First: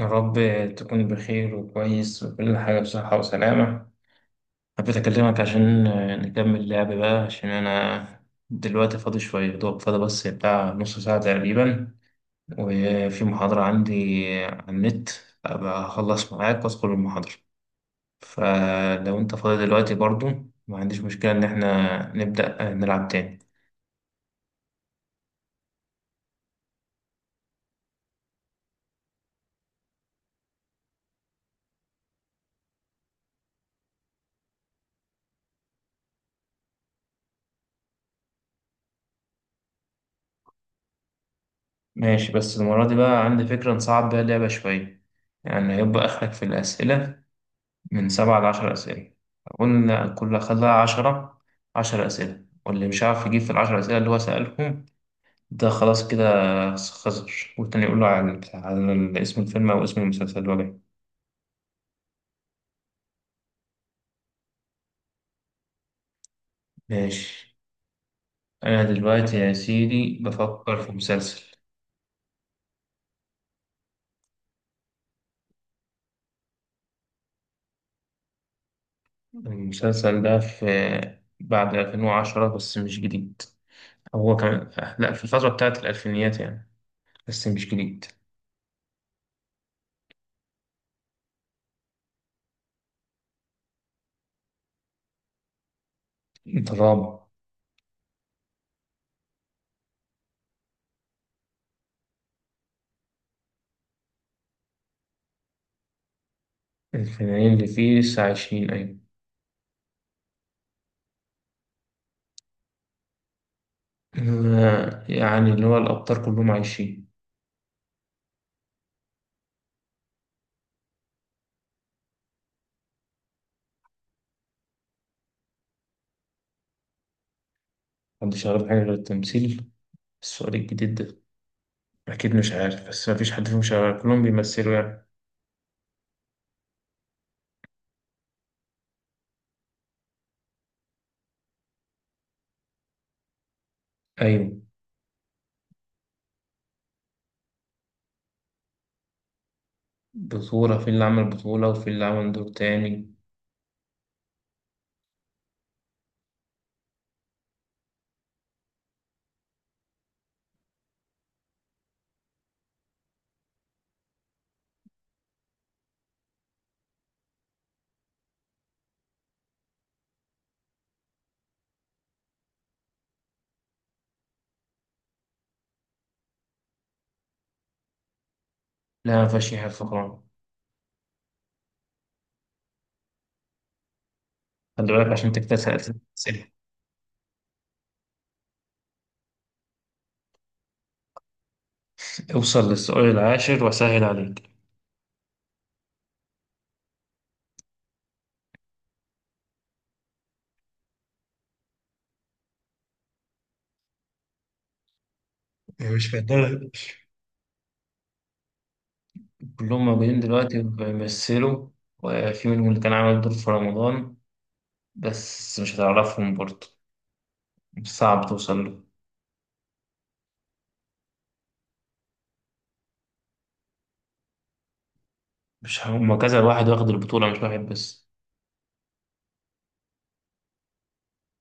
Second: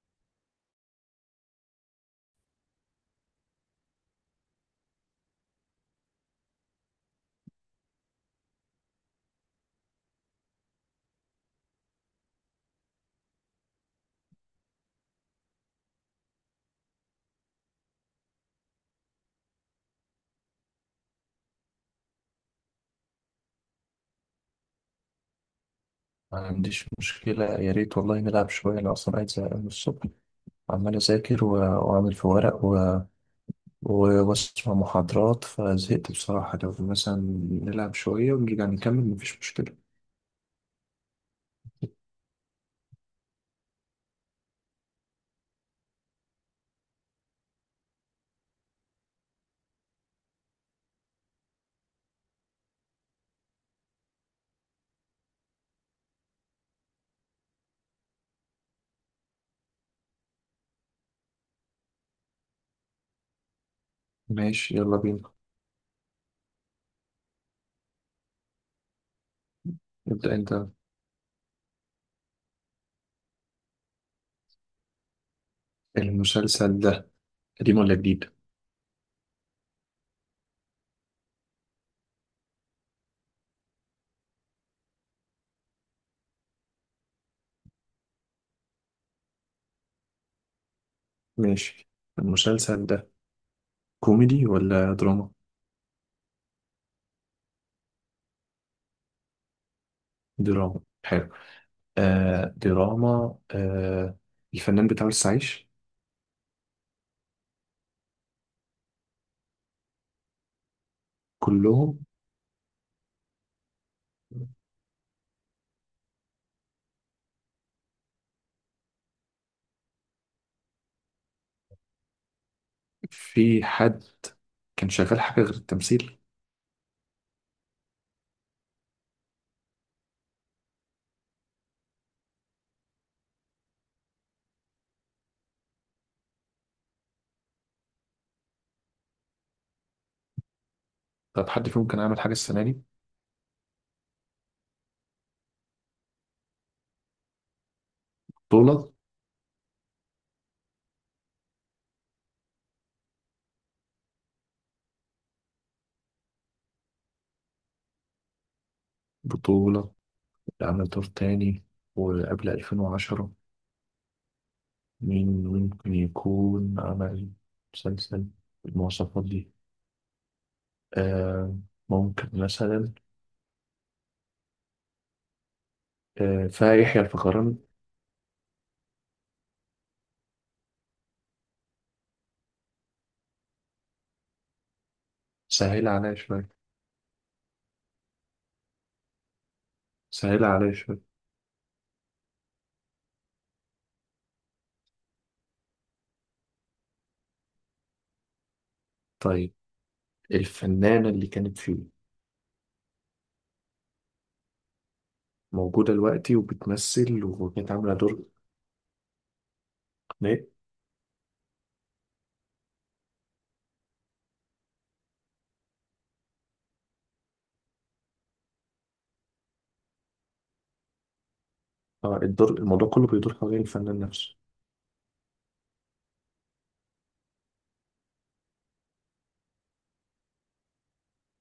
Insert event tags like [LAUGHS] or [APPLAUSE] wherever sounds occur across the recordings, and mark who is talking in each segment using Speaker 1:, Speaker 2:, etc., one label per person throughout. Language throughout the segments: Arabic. Speaker 1: يا رب تكون بخير وكويس وكل حاجة بصحة وسلامة. حبيت أكلمك عشان نكمل لعب بقى، عشان أنا دلوقتي فاضي شوية، يا دوب فاضي بس بتاع نص ساعة تقريبا، وفي محاضرة عندي على النت، أبقى أخلص معاك وأدخل المحاضرة. فلو أنت فاضي دلوقتي برضو، ما عنديش مشكلة إن إحنا نبدأ نلعب تاني.
Speaker 2: ما عنديش مشكلة. يا ريت والله نلعب شوية. أنا أصلا قاعد زهقان من الصبح، عمال أذاكر وأعمل في ورق وأسمع محاضرات، فزهقت بصراحة. لو مثلا نلعب شوية ونرجع نكمل، مفيش مشكلة.
Speaker 1: ماشي، بس المرة دي بقى عندي فكرة نصعب بيها اللعبة شوية. يعني هيبقى آخرك في الأسئلة من 7 ل10 أسئلة. قلنا كل خلاها 10، 10 أسئلة، واللي مش عارف يجيب في ال10 أسئلة اللي هو سألهم ده خلاص كده خسر، والتاني يقول له على اسم الفيلم أو اسم المسلسل اللي هو جاي.
Speaker 2: ماشي، يلا بينا.
Speaker 1: ماشي. أنا دلوقتي يا سيدي
Speaker 2: ابدأ أنت.
Speaker 1: بفكر في مسلسل.
Speaker 2: المسلسل ده قديم ولا جديد؟
Speaker 1: المسلسل ده في بعد 2010 بس مش جديد. هو كان، لأ، في الفترة بتاعت الألفينيات يعني، بس مش جديد.
Speaker 2: ماشي. المسلسل ده كوميدي ولا دراما؟
Speaker 1: دراما.
Speaker 2: دراما، حلو. آه، دراما آه. الفنان بتاع لسه عايش؟
Speaker 1: الفنانين اللي فيه لسه عايشين، أيوة.
Speaker 2: كلهم؟
Speaker 1: يعني اللي هو الأبطال كلهم عايشين.
Speaker 2: في حد كان شغال حاجة غير التمثيل؟
Speaker 1: محدش يعرف حاجة غير التمثيل. السؤال الجديد ده أكيد مش عارف، بس مفيش حد فيهم شغال، كلهم بيمثلوا يعني.
Speaker 2: طب حد فيهم كان عامل حاجة السنة دي؟
Speaker 1: أيوة.
Speaker 2: بطولة؟
Speaker 1: بطولة، في اللي عمل بطولة وفي اللي عمل دور تاني.
Speaker 2: بطولة، عمل دور تاني. وقبل 2010، مين ممكن يكون عمل مسلسل بالمواصفات دي؟ آه، ممكن مثلا، فيحيى الفخراني.
Speaker 1: لا مفيهاش حاجة فقران. خلي بالك عشان تكتسب
Speaker 2: سهل
Speaker 1: سألت
Speaker 2: عليا
Speaker 1: أسئلة.
Speaker 2: شوية، سهل عليا شوية.
Speaker 1: اوصل للسؤال العاشر وأسهل عليك.
Speaker 2: طيب، الفنانة اللي كانت فيه موجودة
Speaker 1: مش
Speaker 2: دلوقتي
Speaker 1: فاكر،
Speaker 2: وبتمثل وكانت عاملة دور؟
Speaker 1: كلهم موجودين
Speaker 2: إيه؟
Speaker 1: دلوقتي بيمثلوا، وفي منهم اللي كان عامل دور في رمضان، بس مش هتعرفهم برضه، صعب توصل له.
Speaker 2: آه، الدور، الموضوع كله بيدور حوالين الفنان نفسه؟
Speaker 1: مش هما كذا واحد واخد البطولة، مش واحد بس.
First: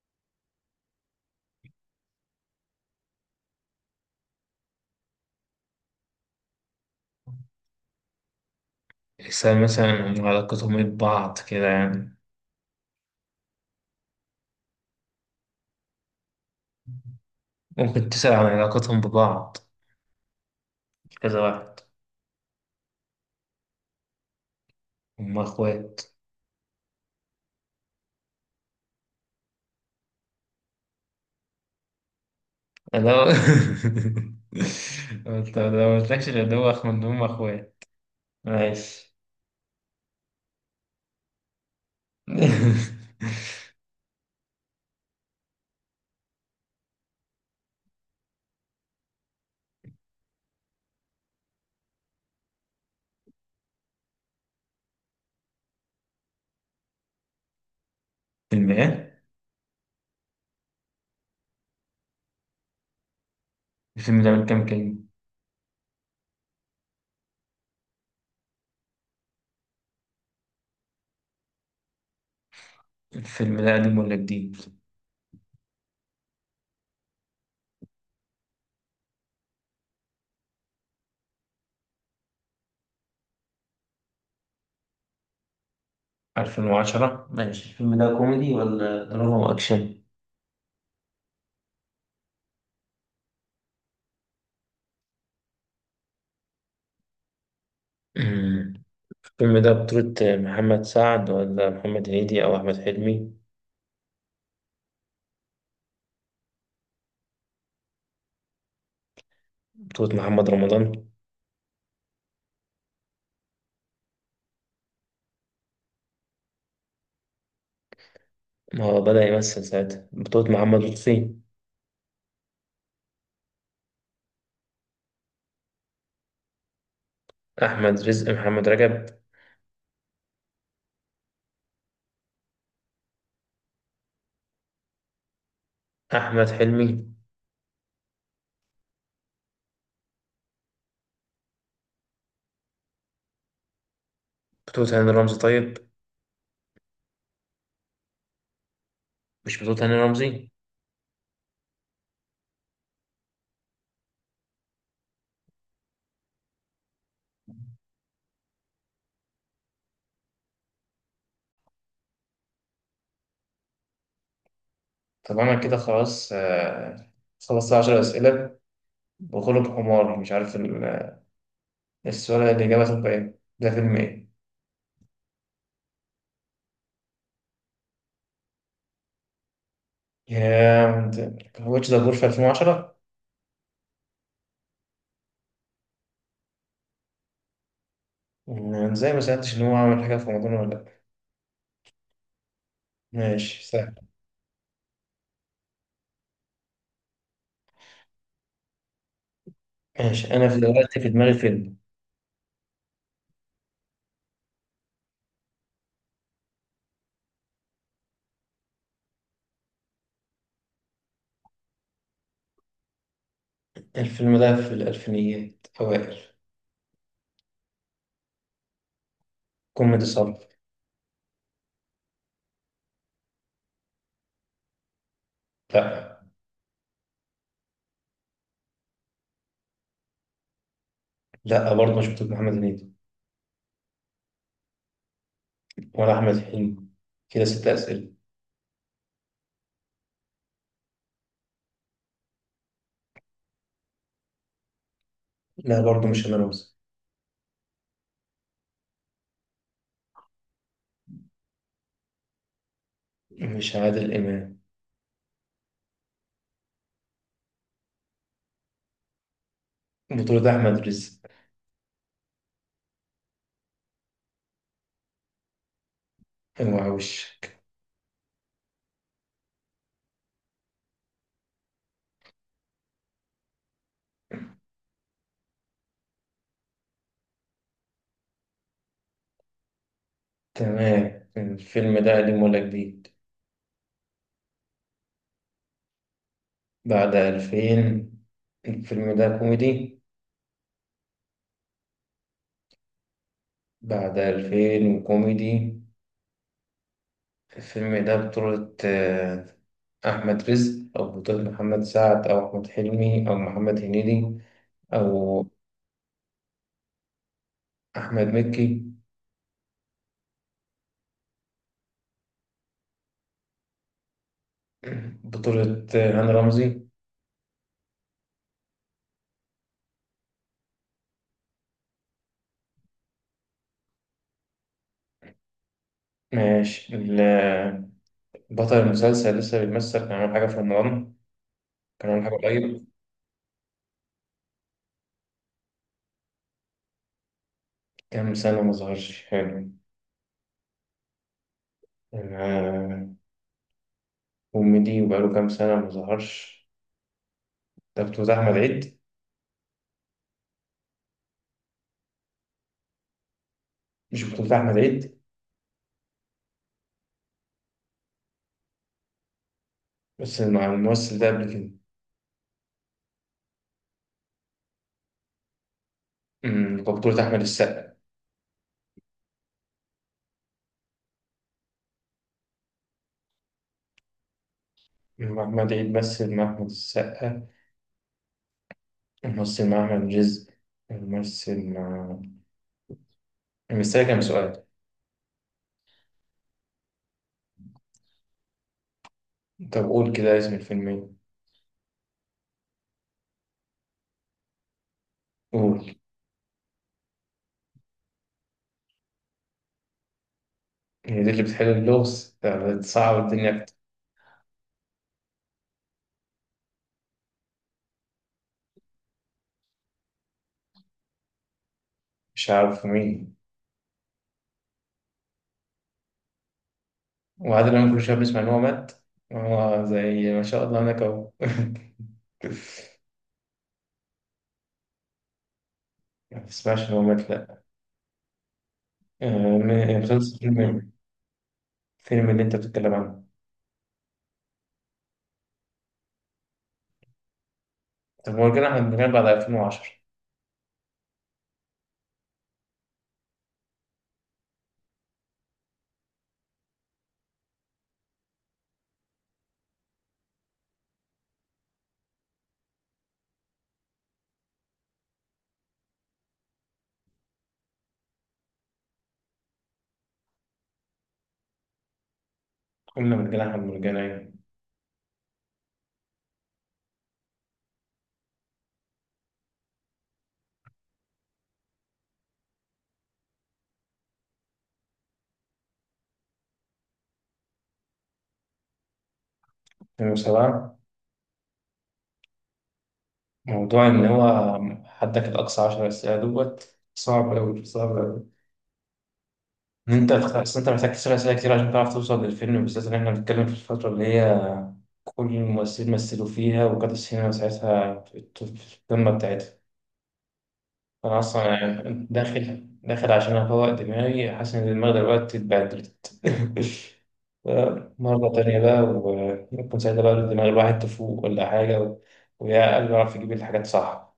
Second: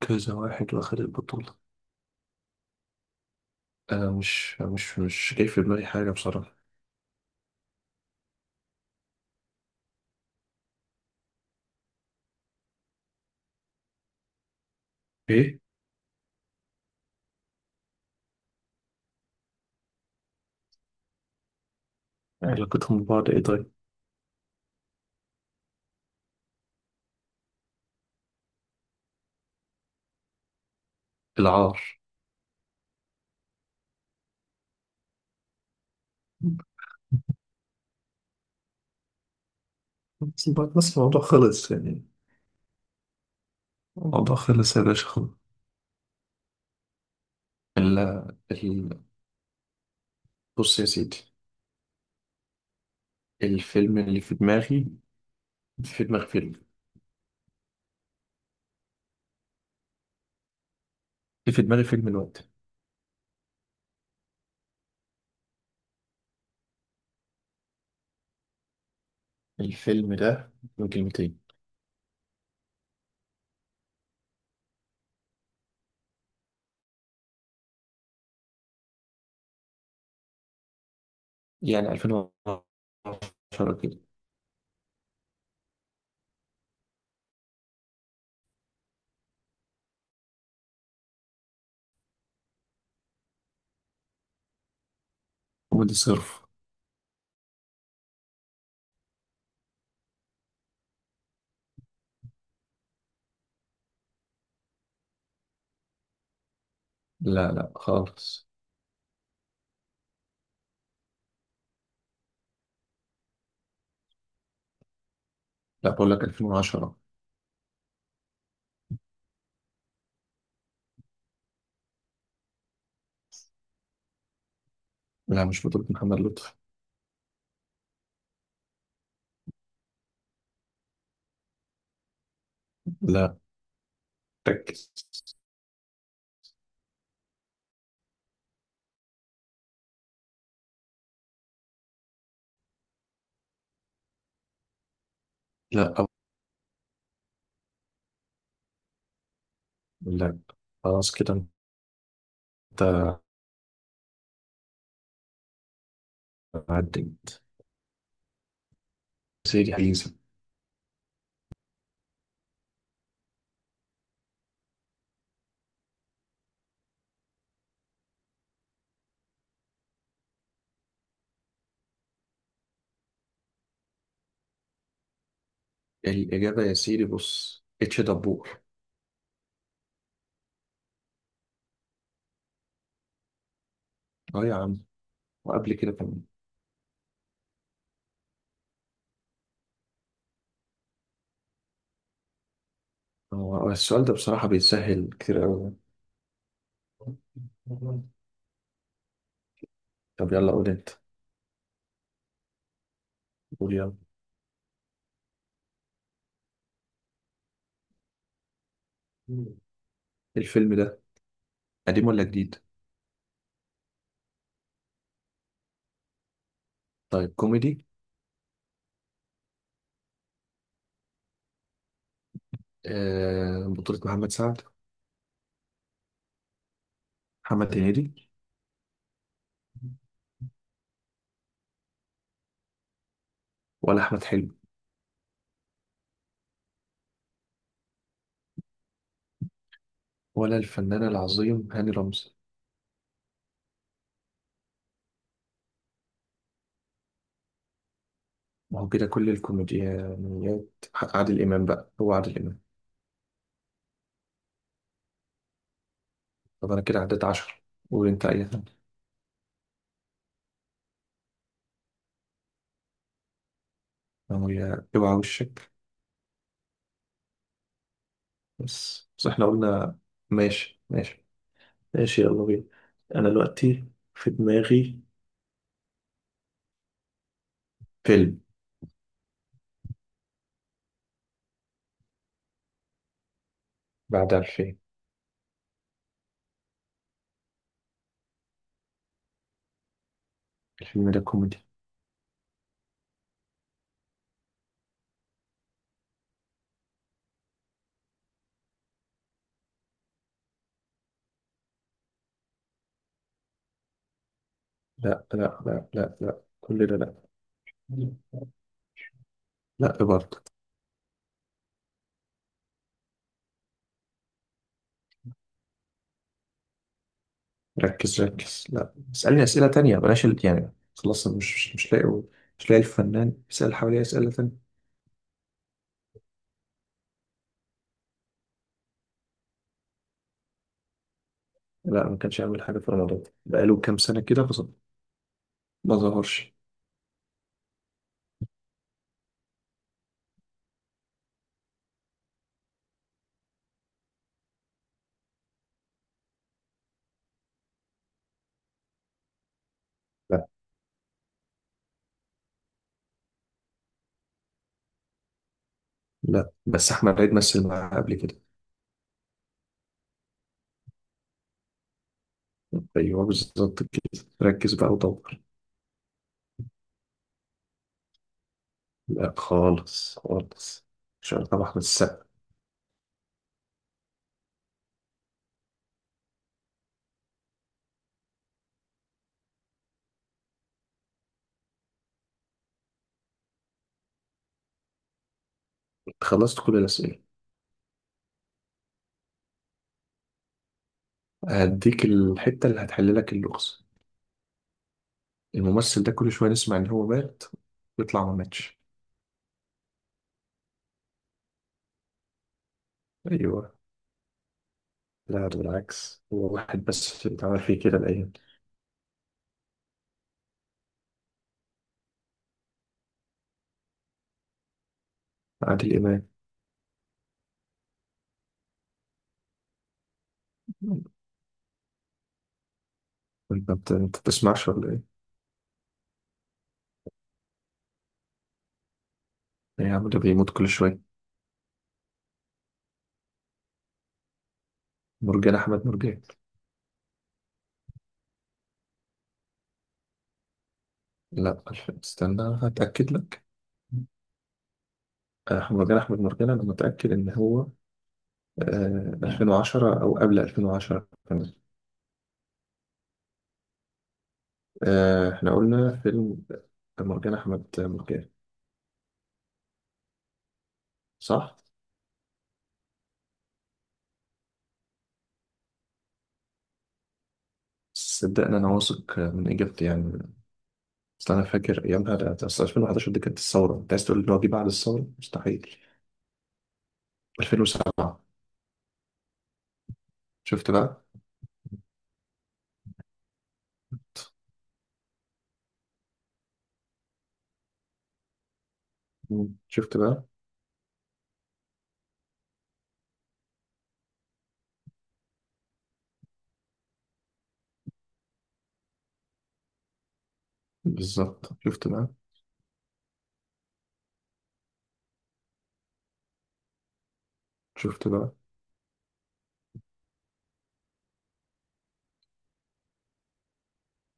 Speaker 2: كذا واحد واخد البطولة. أنا مش جاي في دماغي حاجة بصراحة.
Speaker 1: تحسها مثلا علاقتهم ايه ببعض كده يعني.
Speaker 2: إيه؟
Speaker 1: ممكن تسأل عن علاقتهم ببعض، كذا واحد.
Speaker 2: علاقتهم ببعض إيه طيب؟
Speaker 1: هما اخوات.
Speaker 2: العار.
Speaker 1: انا [LAUGHS] انت لو مقلتلكش غير ده هو اخو ان هما اخوات. ماشي.
Speaker 2: بس الموضوع خلص يعني.
Speaker 1: [LAUGHS]
Speaker 2: الموضوع خلص يا باشا، خلص. ال ال بص يا سيدي، الفيلم اللي في دماغي، في دماغي فيلم،
Speaker 1: فيلم ايه؟
Speaker 2: اللي في دماغي فيلم الوقت.
Speaker 1: الفيلم ده من كام كلمة؟
Speaker 2: الفيلم ده من كلمتين.
Speaker 1: الفيلم ده قديم ولا جديد؟
Speaker 2: يعني 2010 كده.
Speaker 1: 2010 ماشي. الفيلم ده كوميدي ولا دراما وأكشن؟
Speaker 2: كوميدي صرف.
Speaker 1: الفيلم ده بطولة محمد سعد ولا محمد هنيدي أو أحمد حلمي؟
Speaker 2: لا لا خالص.
Speaker 1: بطولة محمد رمضان؟
Speaker 2: لا، بقول لك 2010.
Speaker 1: ما هو بدأ يمثل ساعتها. بطولة محمد لطفي؟
Speaker 2: لا مش بطولة محمد لطفي.
Speaker 1: أحمد رزق؟ محمد رجب؟
Speaker 2: لا. ركز.
Speaker 1: أحمد حلمي؟ بطولة هاني رمزي طيب؟
Speaker 2: لا.
Speaker 1: مش بطولة هاني
Speaker 2: لا
Speaker 1: رمزي؟
Speaker 2: خلاص كده. انت عديت سيدي حيزة.
Speaker 1: طب أنا كده خلاص. خلصت 10 أسئلة، بغلب حمار مش عارف السؤال. الإجابة تبقى إيه؟ ده فيلم إيه؟
Speaker 2: الإجابة يا سيدي بص، اتش دبور.
Speaker 1: يا، واتش ذا بور في 2010؟
Speaker 2: اه يا عم، وقبل كده كمان.
Speaker 1: ازاي ما سألتش إن هو عمل حاجة في رمضان ولا لأ. ماشي.
Speaker 2: هو السؤال ده بصراحة بيتسهل كتير أوي. طب
Speaker 1: ماشي، أنا
Speaker 2: يلا
Speaker 1: في
Speaker 2: قول أنت،
Speaker 1: دلوقتي في دماغي فيلم.
Speaker 2: قول يلا. الفيلم ده قديم ولا جديد؟
Speaker 1: الفيلم ده في الألفينيات أوائل.
Speaker 2: طيب، كوميدي.
Speaker 1: كوميدي صرف.
Speaker 2: آه، بطولة محمد سعد؟
Speaker 1: لا.
Speaker 2: محمد هنيدي؟
Speaker 1: لا برضه مش بتوع محمد هنيدي.
Speaker 2: ولا أحمد حلمي؟
Speaker 1: ولا أحمد حلمي. كده 6 أسئلة.
Speaker 2: ولا الفنان العظيم هاني رمزي؟
Speaker 1: لا برضه، مش أنا موسى.
Speaker 2: ما هو كده كل الكوميديانيات. عادل إمام بقى، هو عادل إمام.
Speaker 1: مش عادل إمام.
Speaker 2: طب انا كده عديت 10. قول انت اي حاجه.
Speaker 1: بطولة أحمد رزق؟
Speaker 2: هي اوعى وشك.
Speaker 1: أوعى وشك.
Speaker 2: بس احنا قلنا ماشي، ماشي ماشي، يلا بينا. انا دلوقتي في دماغي فيلم.
Speaker 1: تمام، الفيلم ده قديم ولا جديد؟
Speaker 2: بعد 2000.
Speaker 1: بعد ألفين. الفيلم ده كوميدي.
Speaker 2: الفيلم ده كوميدي.
Speaker 1: بعد ألفين وكوميدي. الفيلم ده بطولة أحمد رزق أو بطولة محمد سعد أو أحمد حلمي أو محمد هنيدي،
Speaker 2: لا
Speaker 1: أو
Speaker 2: لا لا لا لا، كل ده لا.
Speaker 1: أحمد مكي؟
Speaker 2: لا إيه برضه.
Speaker 1: بطولة هاني رمزي؟
Speaker 2: ركز ركز. لا، اسألني أسئلة تانية، بلاش يعني. خلاص، أنا مش لاقي. مش لاقي الفنان، بيسأل حواليه أسئلة تانية.
Speaker 1: ماشي. بطل المسلسل لسه بيمثل، كان عامل حاجة في رمضان؟
Speaker 2: لا،
Speaker 1: كان
Speaker 2: ما
Speaker 1: عامل حاجة
Speaker 2: كانش يعمل حاجة
Speaker 1: قريب؟
Speaker 2: في رمضان بقاله كام سنة كده ما ظهرش.
Speaker 1: كام سنة ما ظهرش، حلو. آه، كوميدي وبقاله كام سنة ما ظهرش. ده بطولة أحمد عيد؟ مش بطولة أحمد عيد.
Speaker 2: لا بس احمد عيد مثل معاه قبل كده.
Speaker 1: بس مع الممثل ده قبل كده.
Speaker 2: ايوه بالظبط كده، ركز بقى ودور.
Speaker 1: بطولة أحمد السقا؟
Speaker 2: لا خالص خالص. مش عارف طبعا احمد السقا.
Speaker 1: محمد عيد مثل مع أحمد السقا، ومثل مع أحمد رزق، ومثل مع، مستني كام سؤال؟
Speaker 2: خلصت كل الاسئله.
Speaker 1: طب قول كده اسم الفيلم إيه.
Speaker 2: هديك الحته اللي هتحل لك اللغز.
Speaker 1: قول.
Speaker 2: الممثل ده كل شويه نسمع ان هو مات، ويطلع ما ماتش.
Speaker 1: هي دي اللي بتحل اللغز، ده بتصعب الدنيا
Speaker 2: ايوه.
Speaker 1: أكتر.
Speaker 2: لا بالعكس، هو واحد بس اللي اتعمل فيه كده الايام دي.
Speaker 1: مش عارف مين.
Speaker 2: عادل امام.
Speaker 1: وعادل إمام كل شوية بنسمع إن هو مات، هو زي ما شاء الله هناك أهو. [LAUGHS]
Speaker 2: انت بتسمعش ولا ايه؟
Speaker 1: ما تسمعش إن هو مات، لأ. آه،
Speaker 2: إيه يا عم، ده
Speaker 1: مسلسل
Speaker 2: بيموت
Speaker 1: فيلم
Speaker 2: كل
Speaker 1: إيه؟
Speaker 2: شويه.
Speaker 1: الفيلم اللي أنت بتتكلم عنه.
Speaker 2: مرجان احمد مرجان.
Speaker 1: طب مرجان أحمد مرجان بعد 2010؟
Speaker 2: لا استنى هتاكد لك. أحمد مرجان، أنا متأكد إن هو، 2010 أو قبل 2010 كمان. آه، إحنا قلنا فيلم مرجان أحمد مرجان، صح؟
Speaker 1: قلنا مرجان أحمد مرجان، أيوة.
Speaker 2: صدقني أنا واثق من إجابتي يعني. أصل أنا فاكر أيامها، ده أصل 2011 دي كانت الثورة. أنت عايز تقول إن هو جه بعد الثورة؟ مستحيل. 2007. شفت
Speaker 1: 2007.
Speaker 2: بقى؟
Speaker 1: موضوع إن هو، حدك الأقصى 10 أسئلة دوت، صعب أوي صعب أوي،
Speaker 2: مم.
Speaker 1: إن
Speaker 2: شفت
Speaker 1: أنت،
Speaker 2: بقى؟
Speaker 1: أصل أنت محتاج تسأل أسئلة كتير عشان تعرف توصل للفيلم، بالذات إن إحنا بنتكلم في الفترة اللي هي كل الممثلين مثلوا فيها، وكانت السينما ساعتها في في القمة بتاعتها. أنا أصلا
Speaker 2: بالظبط، شفت
Speaker 1: يعني
Speaker 2: بقى؟
Speaker 1: داخل داخل عشان أفوق دماغي، حاسس إن دماغي دلوقتي اتبهدلت. [LAUGHS]
Speaker 2: شفت
Speaker 1: مرة
Speaker 2: بقى؟
Speaker 1: تانية بقى، ويكون ساعتها بقى دماغ الواحد تفوق ولا حاجة، ويا قلبه يعرف يجيب الحاجات صح.